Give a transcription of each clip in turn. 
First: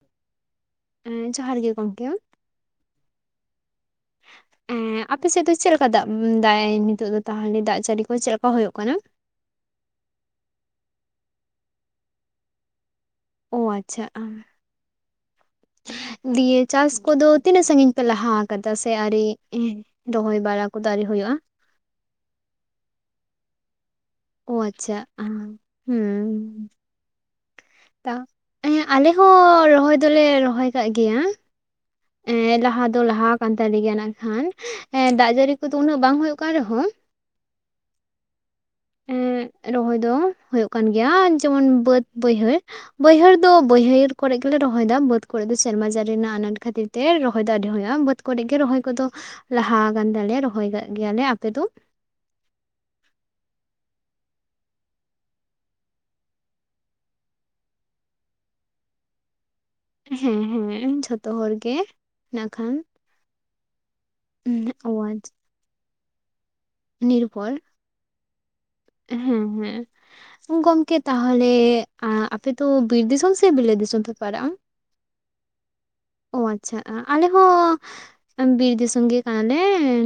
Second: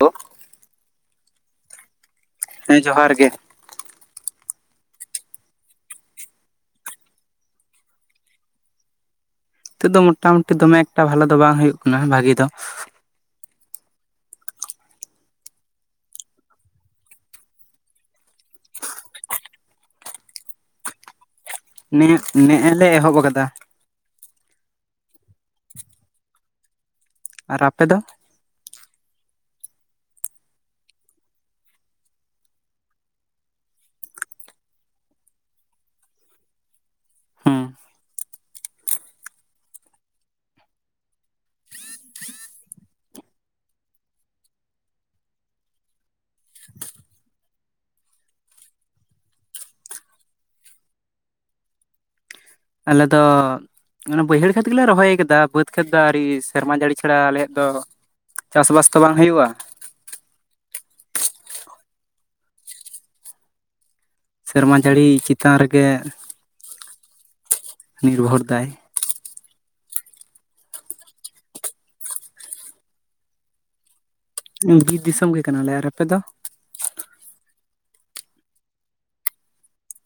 ᱛ ᱩᱢ ᱡᱚᱦᱟᱨ ᱜᱮ ᱜᱚᱢᱠᱮ ᱾ ᱦᱮᱸ ᱡᱚᱦᱟᱨ ᱜᱮ᱾ ᱮᱸ ᱟᱯᱮ ᱥᱮᱫ ᱫᱚ ᱪᱮᱫ ᱞᱮᱠᱟ ᱫᱟᱜ ᱫᱟᱜᱮ ᱱᱤᱛᱚᱜ ᱫᱚ ᱛᱟᱦᱚᱞᱮ ᱫᱟᱜ ᱡᱟᱹᱲᱤ ᱠᱚ ᱪᱮᱫ ᱞᱮᱠᱟ ᱦᱩᱭᱩᱜ ᱠᱟᱱᱟ ᱱᱤᱛᱚᱜ ᱫᱚ ᱢᱴᱟᱢᱩᱴᱤ ᱫᱚᱢᱮ ᱮᱠᱴᱟ ᱵᱷᱟᱞᱚ ᱫᱚ ᱵᱟᱝ ᱦᱩᱭᱩᱜ ᱠᱟᱱᱟ, ᱵᱷᱟᱹᱜᱤ ᱫᱚ ᱚ ᱟᱪᱪᱷᱟ ᱫᱤᱭᱮ ᱪᱟᱥ ᱠᱚᱫᱚ ᱛᱤᱱᱟᱹᱜ ᱥᱟᱺᱜᱤᱧ ᱯᱮ ᱞᱟᱦᱟ ᱟᱠᱟᱫᱟ ᱥᱮ ᱟᱹᱣᱨᱤ? ᱨᱚᱦᱚᱭ ᱵᱟᱲᱟ ᱠᱚ ᱟᱹᱣᱨᱤ ᱦᱩᱭᱩᱜ-ᱟ ᱾ ᱱᱮᱜ ᱱᱮᱜ-ᱮ ᱞᱮ ᱮᱦᱚᱵ ᱟᱠᱟᱫᱟ ᱾ ᱚ ᱟᱪᱪᱷᱟ ᱦᱟ ᱦᱩᱸ ᱾ ᱟᱨ ᱟᱯᱮ ᱫᱚ? ᱦᱮ ᱟᱞᱮ ᱦᱚᱸ ᱨᱚᱦᱚᱭ ᱫᱚᱞᱮ ᱨᱚᱦᱚᱭ ᱠᱟᱜ ᱜᱮᱭᱟ ᱾ ᱮᱸ ᱞᱟᱦᱟ ᱫᱚ ᱞᱟᱦᱟ ᱠᱟᱱ ᱛᱟᱞᱮ ᱜᱮᱭᱟ, ᱱᱟᱜ ᱠᱷᱟᱱ ᱮ ᱫᱟᱜ ᱡᱟᱹᱲᱤ ᱠᱚᱫᱚ ᱩᱱᱟᱹᱜ ᱵᱟᱝ ᱦᱩᱭᱩᱜ ᱠᱟᱱ ᱨᱮᱦᱚᱸ ᱾ ᱦᱩᱸ ᱮᱸᱜ ᱨᱚᱦᱚᱭ ᱫᱚ ᱦᱩᱭᱩᱜ ᱠᱟᱱ ᱜᱮᱭᱟ, ᱡᱮᱢᱚᱱ ᱵᱟᱹᱫ, ᱵᱟᱹᱭᱦᱟᱹᱲ ᱾ ᱵᱟᱹᱭᱦᱟᱹᱲ ᱫᱚ ᱵᱟᱹᱭᱦᱟᱹᱲ ᱠᱚᱨᱮ ᱜᱮᱞᱮ ᱨᱚᱦᱚᱭ ᱫᱟ, ᱵᱟᱹᱫ ᱠᱚᱨᱮ ᱫᱚ ᱥᱮᱨᱢᱟ ᱡᱟᱹᱨᱤ ᱨᱮᱱᱟᱜ ᱟᱱᱟᱴ ᱠᱷᱟᱹᱛᱤᱨ ᱛᱮ ᱨᱚᱦᱚᱭ ᱫᱚ ᱟᱹᱰᱤ ᱦᱩᱭᱩᱜ-ᱟ ᱾ᱵᱟᱹᱫᱽ ᱠᱚᱨᱮ ᱜᱮ ᱨᱚᱦᱚᱭ ᱠᱚᱫᱚ ᱞᱟᱦᱟ ᱠᱟᱱ ᱛᱟᱞᱮᱭᱟ ᱨᱚᱦᱚᱭ ᱠᱟᱜ ᱜᱮᱭᱟᱞᱮ ᱾ ᱟᱯᱮ ᱫᱚ? ᱟᱞᱮ ᱫᱚ ᱚᱱᱟ ᱵᱟᱹᱭᱦᱟᱹᱲ ᱠᱷᱮᱛ ᱜᱮᱞᱮ ᱨᱚᱦᱚᱭ ᱟᱠᱟᱫᱟ ᱾ ᱵᱟᱹᱫᱽ ᱠᱷᱮᱛ ᱫᱚ ᱟᱹᱣᱨᱤ ᱥᱮᱨᱢᱟ ᱡᱟᱹᱲᱤ ᱪᱷᱟᱲᱟ ᱟᱞᱮᱭᱟᱜ ᱫᱚ ᱪᱟᱥᱵᱟᱥ ᱛᱚ ᱵᱟᱝ ᱦᱩᱭᱩᱜ-ᱟ ᱾ ᱦᱮᱸ ᱦᱮᱸ ᱡᱷᱚᱛᱚ ᱦᱚᱲ ᱜᱮ ᱱᱟᱜ ᱠᱷᱟᱱ ᱾ ᱥᱮᱨᱢᱟ ᱡᱟᱹᱲᱤ ᱟᱣᱟᱡᱽ ᱪᱮᱛᱟᱱ ᱨᱮᱜᱮ ᱾ ᱱᱤᱨᱵᱷᱚᱨ ᱱᱤᱨᱵᱷᱚᱨ ᱫᱟᱭ ᱾ ᱦᱮᱸ ᱦᱮᱸ ᱾ ᱜᱚᱢᱠᱮ ᱛᱟᱦᱚᱞᱮ ᱟᱯᱮ ᱫᱚ ᱵᱤᱨ ᱫᱤᱥᱚᱢ ᱥᱮ ᱵᱤᱞᱹᱟᱛ ᱫᱤᱥᱚᱢ ᱯᱮ ᱯᱟᱲᱟᱜ-ᱟ? ᱵᱤᱨ ᱫᱤᱥᱚᱢ ᱜᱮ ᱠᱟᱱᱟᱞᱮ ᱾ ᱟᱨ ᱟᱯᱮ ᱫᱚ? ᱚ ᱟᱪᱪᱷᱟ ᱟᱞᱮ ᱦᱚᱸ ᱵᱤᱨ ᱫᱤᱥᱚᱢ ᱜᱮ ᱠᱟᱱᱟᱞᱮ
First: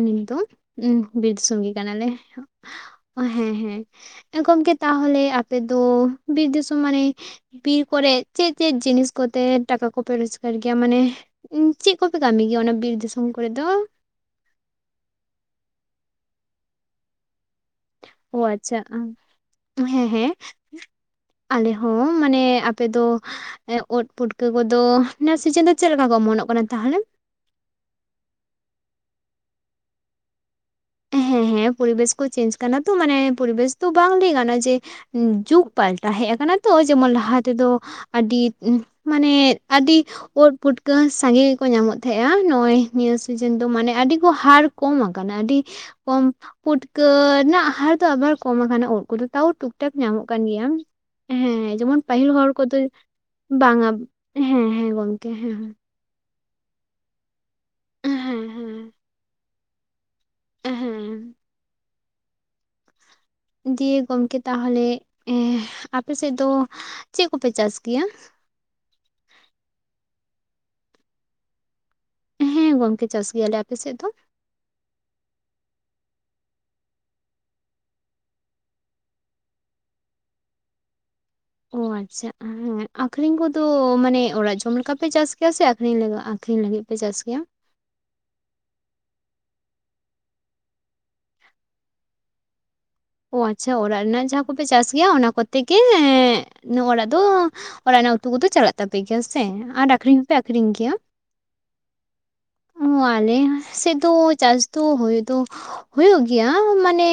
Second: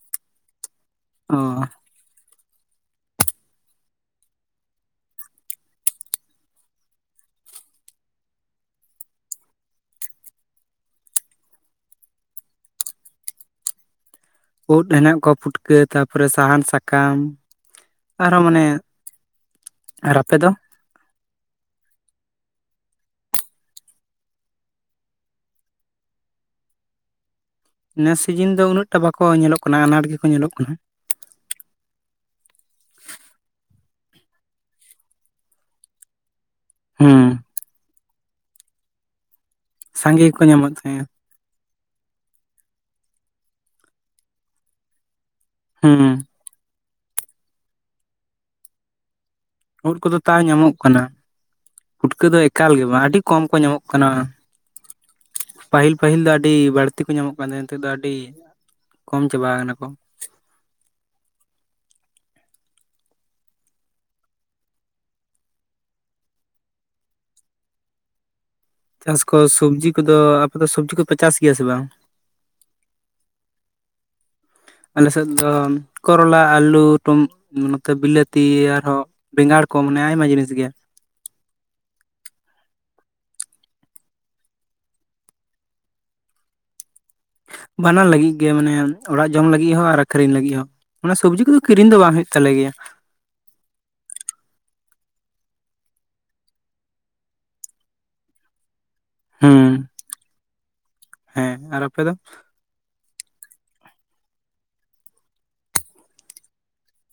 ᱱᱤᱛ ᱫᱚ ᱾ ᱵᱤᱨ ᱚ ᱫᱤᱥᱚᱢ ᱜᱮ ᱠᱟᱱᱟᱞᱮ ᱾ ᱚ ᱦᱮᱸ ᱦᱮᱸ ᱜᱚᱝᱠᱮ ᱛᱟᱦᱚᱞᱮ ᱟᱯᱮ ᱫᱚ ᱵᱤᱨ ᱫᱤᱥᱚᱢ ᱢᱟᱱᱮ ᱵᱤᱨ ᱠᱚᱨᱮ ᱪᱮᱫ ᱪᱮᱫ ᱡᱤᱱᱤᱥ ᱠᱚᱛᱮ ᱴᱟᱠᱟ ᱠᱚᱯᱮ ᱨᱳᱡᱽᱜᱟᱨ ᱜᱮᱭᱟ ᱢᱟᱱᱮ ᱪᱮᱫ ᱠᱚᱯᱮ ᱠᱟᱹᱢᱤ ᱜᱮᱭᱟ ᱚᱱᱟ ᱵᱤᱨ ᱫᱤᱥᱚᱢ ᱠᱚᱨᱮ ᱫᱚ? ᱳᱴ ᱦᱮᱱᱟᱜ ᱠᱚᱣᱟ, ᱯᱩᱴᱠᱟᱹ ᱛᱟᱨᱯᱚᱨᱮ ᱥᱟᱦᱟᱱ, ᱥᱟᱠᱟᱢ ᱾ ᱚ ᱟᱪᱪᱷᱟ ᱦᱮᱸ ᱟᱨ ᱦᱮᱸ ᱟᱯᱮ ᱫᱚ ᱟᱞᱮ ᱦᱚᱸ ᱢᱟᱱᱮ ᱟᱯᱮ ᱫᱚ ᱳᱫ ᱯᱩᱴᱠᱟᱹ ᱠᱚᱫᱚ ᱱᱚᱣᱟ ᱥᱤᱡᱤᱱ ᱫᱚ ᱪᱮᱫ ᱞᱮᱠᱟ ᱠᱚ ᱚᱢᱚᱱᱚᱜ ᱠᱟᱱᱟ ᱛᱟᱦᱚᱞᱮ? ᱱᱮᱥ ᱥᱤᱡᱤᱱ ᱫᱚ ᱩᱱᱟᱹᱜ ᱴᱟ ᱵᱟᱠᱚ ᱧᱮᱞᱚᱜ ᱠᱟᱱᱟ ᱟᱱᱟᱴ ᱜᱮᱠᱚ ᱧᱮᱞᱚᱜ ᱠᱟᱱᱟ ᱾ ᱦᱮᱸ ᱦᱮᱸ ᱯᱚᱨᱤᱵᱮᱥ ᱠᱚ ᱪᱮᱧᱡ ᱠᱟᱱᱟ ᱛᱚ ᱢᱟᱱᱮ ᱯᱚᱨᱤᱵᱮᱥ ᱛᱚ ᱵᱟᱝ ᱞᱟᱹᱭ ᱜᱟᱱᱚᱜ-ᱟ ᱡᱮ ᱡᱩᱜᱽ ᱯᱟᱞᱴᱟᱣ ᱦᱮᱡ ᱠᱟᱱᱟ ᱾ ᱛᱚ ᱡᱮᱢᱚᱱ ᱦᱮᱸ ᱞᱟᱦᱟ ᱛᱮᱫᱚ ᱟᱹᱰᱤ ᱢᱟᱱᱮ ᱟᱹᱰᱤ ᱥᱟᱸᱜᱮ ᱜᱮᱠᱚ ᱳᱫ ᱧᱟᱢᱚᱜ ᱯᱩᱴᱠᱟᱹ ᱛᱟᱦᱮᱸᱜᱼᱟ ᱥᱟᱸᱜᱮ ᱠᱚ ᱧᱟᱢᱚᱜ ᱛᱟᱦᱮᱸᱜ-ᱟ ᱱᱚᱜ-ᱚᱭ ᱱᱤᱭᱟᱹ ᱥᱤᱡᱮᱱ ᱫᱚ ᱢᱟᱱᱮ ᱟᱹᱰᱤ ᱠᱚ ᱦᱟᱨ ᱠᱚᱢ ᱟᱠᱟᱱᱟ ᱾ ᱟᱹᱰᱤ ᱦᱮᱸ ᱠᱚᱢ ᱯᱩᱴᱠᱟᱹ ᱨᱮᱱᱟᱜ ᱦᱟᱨ ᱫᱚ ᱟᱵᱟᱨ ᱠᱚᱢ ᱟᱠᱟᱱᱟ, ᱳᱫ ᱠᱚᱫᱚ ᱛᱟᱣ ᱴᱩᱠ ᱴᱟᱠ ᱩᱫ ᱠᱚᱫᱚ ᱧᱟᱢᱚᱜ ᱛᱟᱣ ᱠᱟᱱ ᱜᱮᱭᱟ ᱠᱟᱱᱟ ᱾ ᱦᱮᱸ ᱡᱮᱢᱚᱱ ᱯᱩᱴᱠᱟᱹ ᱯᱟᱹᱦᱤᱞ ᱫᱚ ᱦᱚᱲ ᱮᱠᱟᱞ ᱠᱚᱫᱚ ᱜᱮ ᱵᱟᱝ ᱟᱹᱰᱤ ᱠᱚᱢ ᱠᱚ ᱧᱟᱢᱚᱜ ᱵᱟᱝᱼᱟ ᱠᱟᱱᱟ ᱦᱮᱸ ᱦᱮᱸ ᱜᱚᱝᱠᱮ ᱦᱮᱸ ᱾ ᱯᱟᱹᱦᱤᱞ ᱯᱟᱹᱦᱤᱞ ᱫᱚ ᱟᱹᱰᱤ ᱵᱟᱹᱲᱛᱤ ᱠᱚ ᱧᱟᱢᱚᱜ ᱠᱟᱱ ᱛᱟᱦᱮᱸᱱᱟ ᱱᱤᱛᱚᱜ ᱫᱚ ᱟᱹᱰᱤ ᱦᱮᱸ ᱠᱚᱢ ᱪᱟᱵᱟ ᱠᱟᱱᱟ ᱠᱚ ᱾ ᱮᱸ ᱦᱮᱸ ᱫᱤᱭᱮ ᱜᱚᱢᱠᱮ ᱛᱟᱦᱚᱞᱮ ᱟᱯᱮ ᱥᱮᱫ ᱫᱚ ᱪᱮᱫ ᱠᱚᱯᱮ ᱪᱟᱥ ᱜᱮᱭᱟ? ᱪᱟᱥ ᱠᱚ ᱥᱚᱵᱽᱡᱤ ᱠᱚᱫᱚ ᱟᱯᱮ ᱫᱚ ᱥᱚᱵᱽᱡᱤ ᱠᱚᱯᱮ ᱪᱟᱥ ᱜᱮᱭᱟ ᱥᱮ ᱵᱟᱝ? ᱦᱮᱸ ᱜᱚᱝᱠᱮ ᱪᱟᱥ ᱜᱮᱭᱟᱞᱮ ᱾ ᱟᱯᱮ ᱥᱮᱫ ᱫᱚ? ᱟᱞᱮ ᱥᱮᱫ ᱫᱚ ᱠᱚᱨᱚᱞᱟ, ᱟᱹᱞᱩ, ᱱᱚᱛᱮ ᱵᱤᱞᱟᱹᱛᱤ ᱟᱨᱦᱚᱸ ᱵᱮᱸᱜᱟᱲ ᱠᱚ ᱢᱟᱱᱮ ᱟᱭᱢᱟ ᱡᱤᱱᱤᱥ ᱜᱮ ᱾ ᱚ ᱟᱪᱪᱷᱟ ᱦᱮᱸ ᱟᱠᱷᱨᱤᱧ ᱠᱚᱫᱚ ᱢᱟᱱᱮ ᱚᱲᱟᱜ ᱡᱚᱢ ᱞᱮᱠᱟ ᱯᱮ ᱪᱟᱥ ᱜᱮᱭᱟ ᱥᱮ ᱟᱠᱷᱨᱤᱧ ᱟᱠᱷᱨᱤᱧ ᱞᱟᱹᱜᱤᱫ ᱯᱮ ᱪᱟᱥ ᱜᱮᱭᱟ? ᱵᱟᱱᱟᱨ ᱞᱟᱹᱜᱤᱫ ᱜᱮ ᱢᱟᱱᱮ ᱚᱲᱟᱜ ᱡᱚᱢ ᱞᱟᱹᱜᱤᱫ ᱦᱚᱸ ᱟᱨ ᱟᱠᱷᱨᱤᱧ ᱞᱟᱹᱜᱤᱫ ᱦᱚᱸ ᱾ ᱚᱱᱟ ᱥᱚᱵᱡᱤ ᱠᱚᱫᱚ ᱠᱤᱨᱤᱧ ᱫᱚ ᱵᱟᱝ ᱦᱩᱭᱩᱜ ᱛᱟᱞᱮ ᱜᱮᱭᱟ ᱾ ᱚ ᱟᱪᱪᱷᱟ ᱚᱲᱟᱜ ᱨᱮᱱᱟᱜ ᱡᱟᱦᱟᱸ ᱠᱚᱯᱮ ᱪᱟᱥ ᱜᱮᱭᱟ ᱚᱱᱟ ᱠᱚᱛᱮ ᱜᱮ ᱚᱲᱟᱜ ᱫᱚ ᱚᱲᱟᱜ ᱨᱮᱱᱟᱜ ᱩᱛᱩ ᱠᱚᱫᱚ ᱪᱟᱞᱟᱜ ᱛᱟᱯᱮ ᱜᱮᱭᱟ ᱥᱮ ᱦᱩᱸ ᱟᱨ ᱟᱠᱷᱨᱤᱧ ᱦᱚᱸᱯᱮ ᱟᱠᱷᱨᱤᱧ ᱜᱮᱭᱟ ᱦᱮᱸ ᱟᱨ ᱟᱯᱮ ᱫᱚ ᱚ ᱟᱞᱮ ᱥᱮᱫ ᱫᱚ ᱪᱟᱥ ᱫᱚ ᱦᱳᱭ ᱫᱚ ᱦᱳᱭᱳᱜ ᱜᱮᱭᱟ ᱢᱟᱱᱮ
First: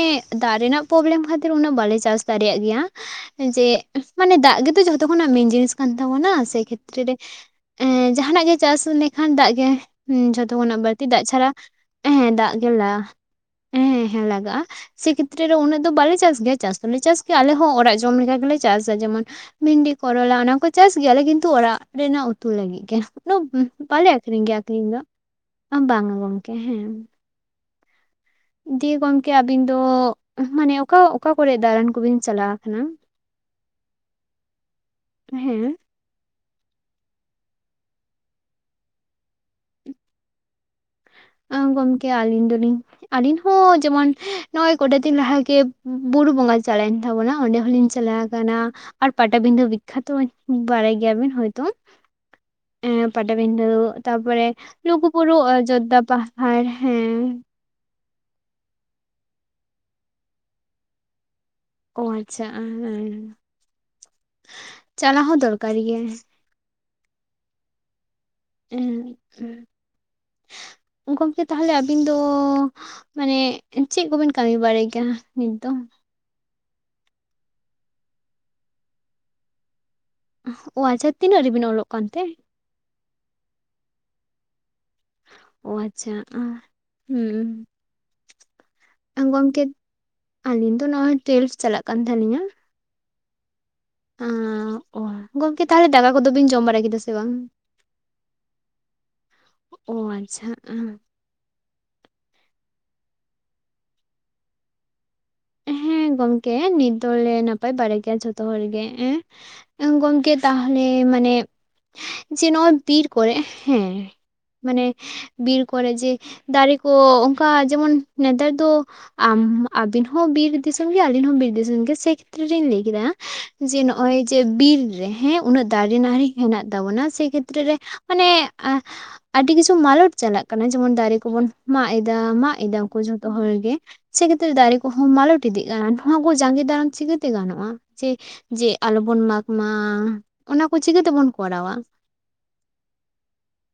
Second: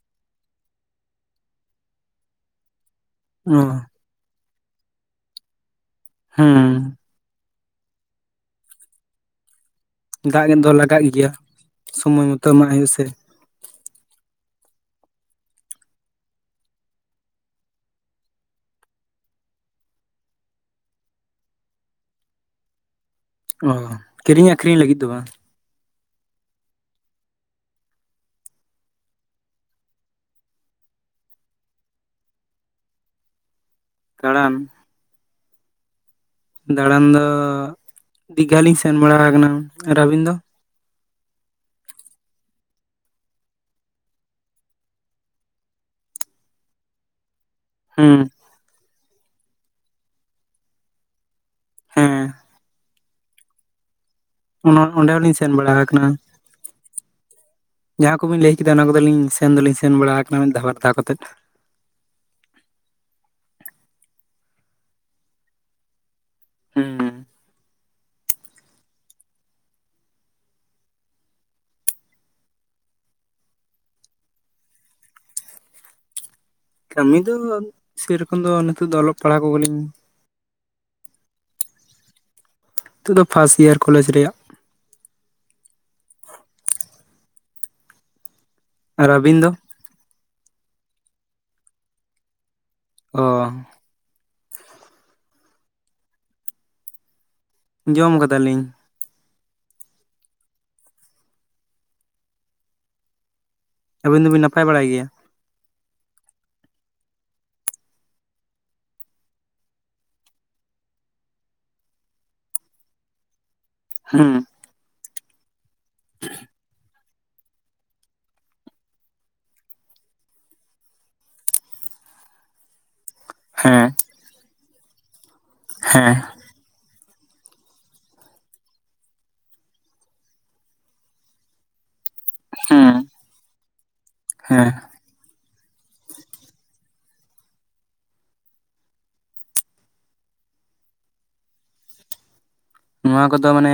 ᱫᱟᱜ ᱨᱮᱱᱟᱜ ᱯᱨᱚᱵᱽᱞᱮᱢ ᱠᱷᱟᱹᱛᱤᱨ ᱩᱱᱟᱹᱜ ᱵᱟᱞᱮ ᱪᱟᱥ ᱫᱟᱲᱮᱭᱟᱜ ᱜᱮᱭᱟ ᱚ ᱡᱮ ᱢᱟᱱᱮ ᱫᱟᱜ ᱜᱮᱛᱚ ᱡᱷᱚᱛᱚ ᱠᱷᱚᱱᱟᱜ ᱢᱮᱱ ᱡᱤᱱᱤᱥ ᱠᱟᱱ ᱛᱟᱵᱚᱱᱟ ᱥᱮ ᱦᱩᱸ ᱠᱷᱮᱛᱨᱮ ᱨᱮ ᱮ ᱡᱟᱦᱟᱱᱟᱜ ᱜᱮ ᱪᱟᱥ ᱞᱮᱠᱷᱟᱱ ᱫᱟᱜ ᱜᱮ ᱦᱩᱸ ᱫᱟᱜ ᱡᱷᱚᱛᱚ ᱫᱚ ᱠᱷᱚᱱᱟᱜ ᱞᱟᱜᱟᱜ ᱵᱟᱹᱲᱛᱤ ᱫᱟᱜ ᱜᱮᱭᱟ ᱪᱷᱟᱲᱟ ᱥᱚᱢᱚᱭ ᱦᱮᱸ ᱢᱚᱛᱚ ᱫᱟᱜ ᱜᱮ ᱮᱢᱟᱜ ᱦᱩᱭᱩᱜ ᱞᱟ ᱥᱮ ᱦᱮᱸ ᱦᱮᱸ ᱞᱟᱜᱟᱼᱟ ᱥᱮ ᱠᱷᱮᱛᱨᱮ ᱨᱮ ᱩᱱᱟᱹᱜ ᱫᱚ ᱵᱟᱞᱮ ᱪᱟᱥ ᱜᱮᱭᱟ ᱪᱟᱥ ᱫᱚᱞᱮ ᱪᱟᱥ ᱜᱮᱭᱟ ᱟᱞᱮ ᱦᱚᱸ ᱚᱲᱟᱜ ᱡᱚᱢ ᱞᱮᱠᱟ ᱜᱮᱞᱮ ᱪᱟᱥᱟ ᱡᱮᱢᱚᱱ ᱵᱷᱤᱱᱰᱤ ᱠᱚᱨᱚᱞᱟ ᱚᱱᱟ ᱠᱚ ᱪᱟᱥ ᱜᱮᱭᱟᱞᱮ ᱠᱤᱱᱛᱩ ᱚᱲᱟᱜ ᱨᱮᱱᱟᱜ ᱩᱛᱩ ᱞᱟᱹᱜᱤᱫ ᱜᱮ ᱚ ᱵᱟᱞᱮ ᱟᱠᱷᱨᱤᱧ ᱠᱤᱨᱤᱧ ᱜᱮᱭᱟ ᱟᱹᱠᱷᱨᱤᱧ ᱟᱠᱷᱨᱤᱧ ᱞᱟᱹᱜᱤᱫ ᱫᱚ ᱵᱟᱝ ᱵᱟᱝᱟ ᱜᱚᱝᱠᱮ ᱦᱮᱸ ᱫᱤᱭᱮ ᱜᱚᱝᱠᱮ ᱟᱵᱤᱱ ᱫᱚ ᱢᱟᱱᱮ ᱚᱠᱟ ᱚᱠᱟ ᱠᱚᱨᱮ ᱫᱟᱬᱟᱱ ᱠᱚᱵᱤᱱ ᱪᱟᱞᱟᱣ ᱠᱟᱱᱟ ᱫᱟᱬᱟᱱ ᱦᱮᱸ ᱫᱟᱬᱟᱱ ᱫᱚ ᱫᱤᱜᱷᱟ ᱞᱤᱧ ᱥᱮᱱ ᱵᱟᱲᱟ ᱠᱟᱱᱟ ᱟᱨ ᱟᱵᱤᱱ ᱫᱚ ᱜᱚᱢᱠᱮ ᱟᱞᱤᱧ ᱫᱚ ᱞᱤᱧ ᱟᱞᱤᱧ ᱦᱚᱸ ᱡᱮᱢᱚᱱ ᱱᱚᱜ-ᱚᱭ ᱠᱚᱴᱟ ᱫᱤᱱ ᱞᱟᱦᱟ ᱵᱩᱨᱩ ᱵᱚᱸᱜᱟ ᱪᱟᱞᱟᱣᱮᱱ ᱛᱟᱵᱚᱱᱟ ᱚᱸᱰᱮ ᱦᱚᱸᱞᱤᱧ ᱦᱩᱸ ᱪᱟᱞᱟᱣ ᱠᱟᱱᱟ ᱟᱨ ᱯᱟᱴᱟᱵᱤᱸᱫᱷᱟᱹ ᱵᱤᱠᱠᱷᱟᱛᱚ ᱵᱟᱲᱟᱭ ᱜᱮᱭᱟᱵᱤᱱ ᱦᱚᱭᱛᱚ ᱦᱮᱸ ᱮ ᱯᱟᱴᱟᱵᱤᱸᱫᱟᱹ ᱛᱟᱯᱚᱨᱮ ᱚᱱᱟ ᱚᱸᱰᱮ ᱦᱚᱞᱤᱧ ᱞᱩᱜᱩᱵᱩᱨᱩ ᱥᱮᱱ ᱵᱟᱲᱟ ᱚᱡᱚᱫᱽᱫᱷᱟ ᱟᱠᱟᱱᱟ ᱯᱟᱦᱟᱲ ᱦᱮᱸ ᱡᱟᱦᱟᱸ ᱠᱚᱵᱤᱱ ᱞᱟᱹᱭ ᱠᱮᱫᱟ ᱚᱱᱟ ᱠᱚᱫᱚ ᱞᱤᱧ ᱥᱮᱱ ᱫᱚᱞᱤᱧ ᱥᱮᱱ ᱵᱟᱲᱟ ᱟᱠᱟᱱᱟ ᱢᱤᱫ ᱫᱷᱟᱣ ᱵᱟᱨ ᱫᱷᱟᱣ ᱠᱟᱛᱮᱫ ᱳ ᱟᱪᱪᱷᱟ ᱦᱮᱸ ᱪᱟᱞᱟᱜ ᱦᱚᱸ ᱫᱚᱨᱠᱟᱨ ᱜᱮᱭᱟ ᱦᱩᱸ ᱦᱮᱸ ᱦᱮᱸ ᱜᱚᱢᱠᱮ ᱛᱟᱦᱚᱞᱮ ᱟᱹᱵᱤᱱ ᱫᱚ ᱢᱟᱱᱮ ᱪᱮᱫ ᱠᱚᱵᱤᱱ ᱠᱟᱹᱢᱤ ᱵᱟᱲᱟᱭ ᱜᱮᱭᱟ ᱱᱤᱛ ᱫᱚ ᱠᱟᱹᱢᱤ ᱫᱚ ᱥᱮ ᱨᱚᱠᱚᱢ ᱫᱚ ᱱᱤᱛᱚᱜ ᱫᱚ ᱚᱞᱚᱜ ᱯᱟᱲᱦᱟᱣ ᱠᱚᱜᱮ ᱞᱤᱧ ᱳ ᱟᱪᱪᱷᱟ ᱛᱤᱱᱟᱹᱜ ᱨᱮᱵᱤᱱ ᱚᱞᱚᱜ ᱠᱟᱱ ᱛᱮ ᱱᱤᱛᱚᱜ ᱫᱚ ᱯᱷᱟᱥᱴ ᱤᱭᱟᱨ ᱠᱚᱞᱮᱡᱽ ᱨᱮᱭᱟᱜ ᱳ ᱟᱪᱪᱷᱟ ᱦᱩᱸ ᱟᱨ ᱟᱹᱵᱤᱱ ᱫᱚ ᱜᱚᱢᱠᱮ ᱟᱞᱤᱧ ᱫᱚ ᱱᱚᱜᱼᱚᱭ ᱴᱩᱭᱮᱞᱵᱷ ᱪᱟᱞᱟᱜ ᱠᱟᱱ ᱛᱟᱹᱞᱤᱧᱟ ᱚ ᱚ ᱜᱚᱢᱠᱮ ᱛᱟᱦᱚᱞᱮ ᱫᱟᱠᱟ ᱠᱚᱫᱚ ᱵᱤᱱ ᱡᱚᱢ ᱵᱟᱲᱟ ᱠᱮᱫᱟ ᱥᱮ ᱵᱟᱝ ᱡᱚᱢ ᱠᱟᱫᱟ ᱞᱤᱧ ᱚ ᱟᱪᱪᱷᱟ ᱟᱹᱵᱤᱱ ᱫᱚᱵᱤᱱ ᱱᱟᱯᱟᱭ ᱵᱟᱲᱟ ᱜᱮᱭᱟ ᱦᱮᱸ ᱜᱚᱝᱠᱮ ᱱᱤᱛ ᱫᱚᱞᱮ ᱱᱟᱯᱟᱭ ᱵᱟᱲᱟ ᱜᱮᱭᱟ ᱡᱷᱚᱛᱚ ᱦᱚᱲ ᱜᱮ ᱦᱮᱸ ᱜᱚᱢᱠᱮ ᱛᱟᱦᱚᱞᱮ ᱢᱟᱱᱮ ᱡᱮ ᱱᱚᱜ-ᱚᱭ ᱛᱤᱨ ᱠᱚᱨᱮ ᱦᱮᱸ ᱦᱩᱸ ᱢᱟᱱᱮ ᱵᱤᱨ ᱠᱚᱨᱮ ᱡᱮ ᱫᱟᱨᱮ ᱠᱚ ᱚᱱᱠᱟ ᱡᱮᱢᱚᱱ ᱱᱮᱛᱟᱨ ᱫᱚ ᱟᱢ ᱟᱹᱵᱤᱱ ᱦᱚᱸ ᱵᱤᱨ ᱫᱤᱥᱚᱢ ᱜᱮ ᱟᱹᱞᱤᱧ ᱦᱚᱸ ᱵᱤᱨ ᱫᱤᱥᱚᱢ ᱜᱮ ᱥᱮ ᱠᱷᱮᱛᱨᱮ ᱞᱤᱧ ᱞᱟᱹᱭ ᱠᱮᱫᱟ ᱡᱮ ᱦᱮᱸ ᱱᱚᱜ-ᱚᱭ ᱡᱮ ᱵᱤᱨ ᱨᱮ ᱦᱮᱸ ᱩᱱᱟᱹᱜ ᱫᱟᱨᱮ ᱦᱮᱸ ᱱᱟᱲᱤ ᱦᱮᱱᱟᱜ ᱛᱟᱵᱚᱱᱟ ᱥᱮ ᱠᱷᱮᱛᱨᱮ ᱨᱮ ᱢᱟᱱᱮ ᱟᱹᱰᱤ ᱠᱤᱪᱷᱩ ᱢᱟᱞᱚᱴ ᱪᱟᱞᱟᱜ ᱠᱟᱱᱟ ᱡᱮᱢᱚᱱ ᱫᱟᱨᱮ ᱠᱚᱵᱚᱱ ᱢᱟᱜᱽ ᱮᱫᱟ ᱢᱟᱜ ᱮᱫᱟ ᱦᱩᱸ ᱠᱚ ᱡᱷᱚᱛᱚ ᱦᱚᱲ ᱜᱮ ᱥᱮᱠᱷᱮᱛ ᱨᱮ ᱦᱮᱸ ᱫᱟᱨᱮ ᱠᱚ ᱦᱚᱸ ᱢᱟᱞᱚᱴ ᱤᱫᱤᱜ ᱠᱟᱱᱟ ᱱᱚᱣᱟ ᱠᱚ ᱡᱟᱸᱜᱮ ᱫᱟᱨᱟᱢ ᱪᱤᱠᱟᱹᱛᱮ ᱜᱟᱱᱚᱜᱼᱟ ᱡᱮ ᱡᱮ ᱟᱞᱚᱵᱚᱱ ᱢᱟᱜᱽ ᱢᱟ ᱚᱱᱟ ᱠᱚ ᱪᱤᱠᱟᱹᱛᱮ ᱵᱚᱱ ᱠᱚᱨᱟᱣᱟ ᱱᱚᱣᱟ ᱠᱚᱫᱚ ᱢᱟᱱᱮ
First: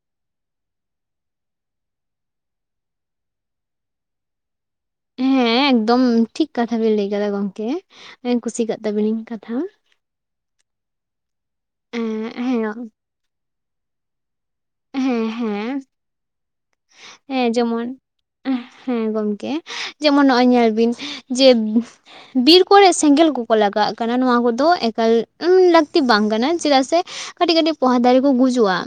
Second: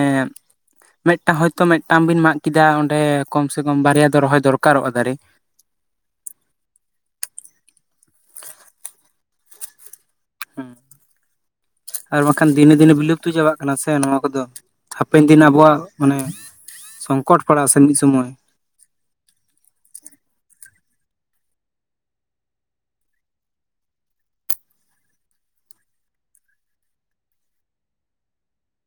ᱢᱮᱴᱴᱟᱝ ᱦᱚᱭ ᱛᱚ ᱢᱮᱴ ᱴᱟᱝ ᱵᱤᱱ ᱢᱟᱜᱽ ᱠᱮᱫᱟ ᱚᱸᱰᱮ ᱠᱚᱢ ᱥᱮ ᱠᱚᱢ ᱵᱟᱨᱭᱟ ᱫᱚ ᱨᱚᱦᱚᱭ ᱫᱚᱨᱠᱟᱨᱚᱜᱼᱟ ᱫᱟᱨᱮ ᱦᱮᱸ ᱮᱠᱫᱚᱢ ᱴᱷᱤᱠ ᱠᱟᱛᱷᱟ ᱵᱮᱱ ᱞᱟᱹᱭ ᱠᱟᱫᱟ ᱜᱚᱝᱠᱮ ᱠᱩᱥᱤ ᱠᱟᱜ ᱛᱟᱵᱤᱱᱟᱹᱧ ᱠᱟᱛᱷᱟ ᱦᱩᱸ ᱮᱸ ᱟᱨ ᱵᱟᱝ ᱠᱷᱟᱱ ᱦᱮᱸ ᱫᱤᱱᱮ ᱫᱤᱱᱮ ᱵᱤᱞᱩᱯᱛᱚ ᱪᱟᱵᱟᱜ ᱠᱟᱱᱟ ᱥᱮ ᱱᱚᱣᱟ ᱠᱚᱫᱚ ᱦᱮᱸ ᱦᱟᱯᱮᱱ ᱫᱤᱱ ᱦᱮᱸ ᱟᱵᱚᱣᱟᱜ ᱢᱟᱱᱮ ᱥᱚᱝᱠᱚᱴ ᱦᱮᱸ ᱯᱟᱲᱟᱜ ᱟ ᱥᱮ ᱡᱮᱢᱚᱱ ᱢᱤᱫ ᱥᱩᱢᱚᱭ ᱦᱮᱸ ᱜᱚᱢᱠᱮ ᱡᱮᱢᱚᱱ ᱱᱚᱜᱼᱚᱭ ᱧᱮᱞ ᱵᱤᱱ ᱡᱮᱼᱼ ᱵᱤᱨ ᱠᱚᱨᱮ ᱥᱮᱸᱜᱮᱞ ᱠᱚᱠᱚ ᱞᱟᱜᱟᱼᱟᱜ ᱠᱟᱱᱟ ᱱᱚᱣᱟ ᱠᱚᱫᱚ ᱮᱠᱟᱞ ᱞᱟᱹᱠᱛᱤ ᱵᱟᱝ ᱠᱟᱱᱟ ᱪᱮᱫᱟᱜ ᱥᱮ ᱠᱟᱹᱴᱤᱡ ᱠᱟᱹᱴᱤᱡ ᱯᱚᱦᱟ ᱫᱟᱨᱮ ᱠᱚ ᱜᱩᱡᱩᱜᱼᱟ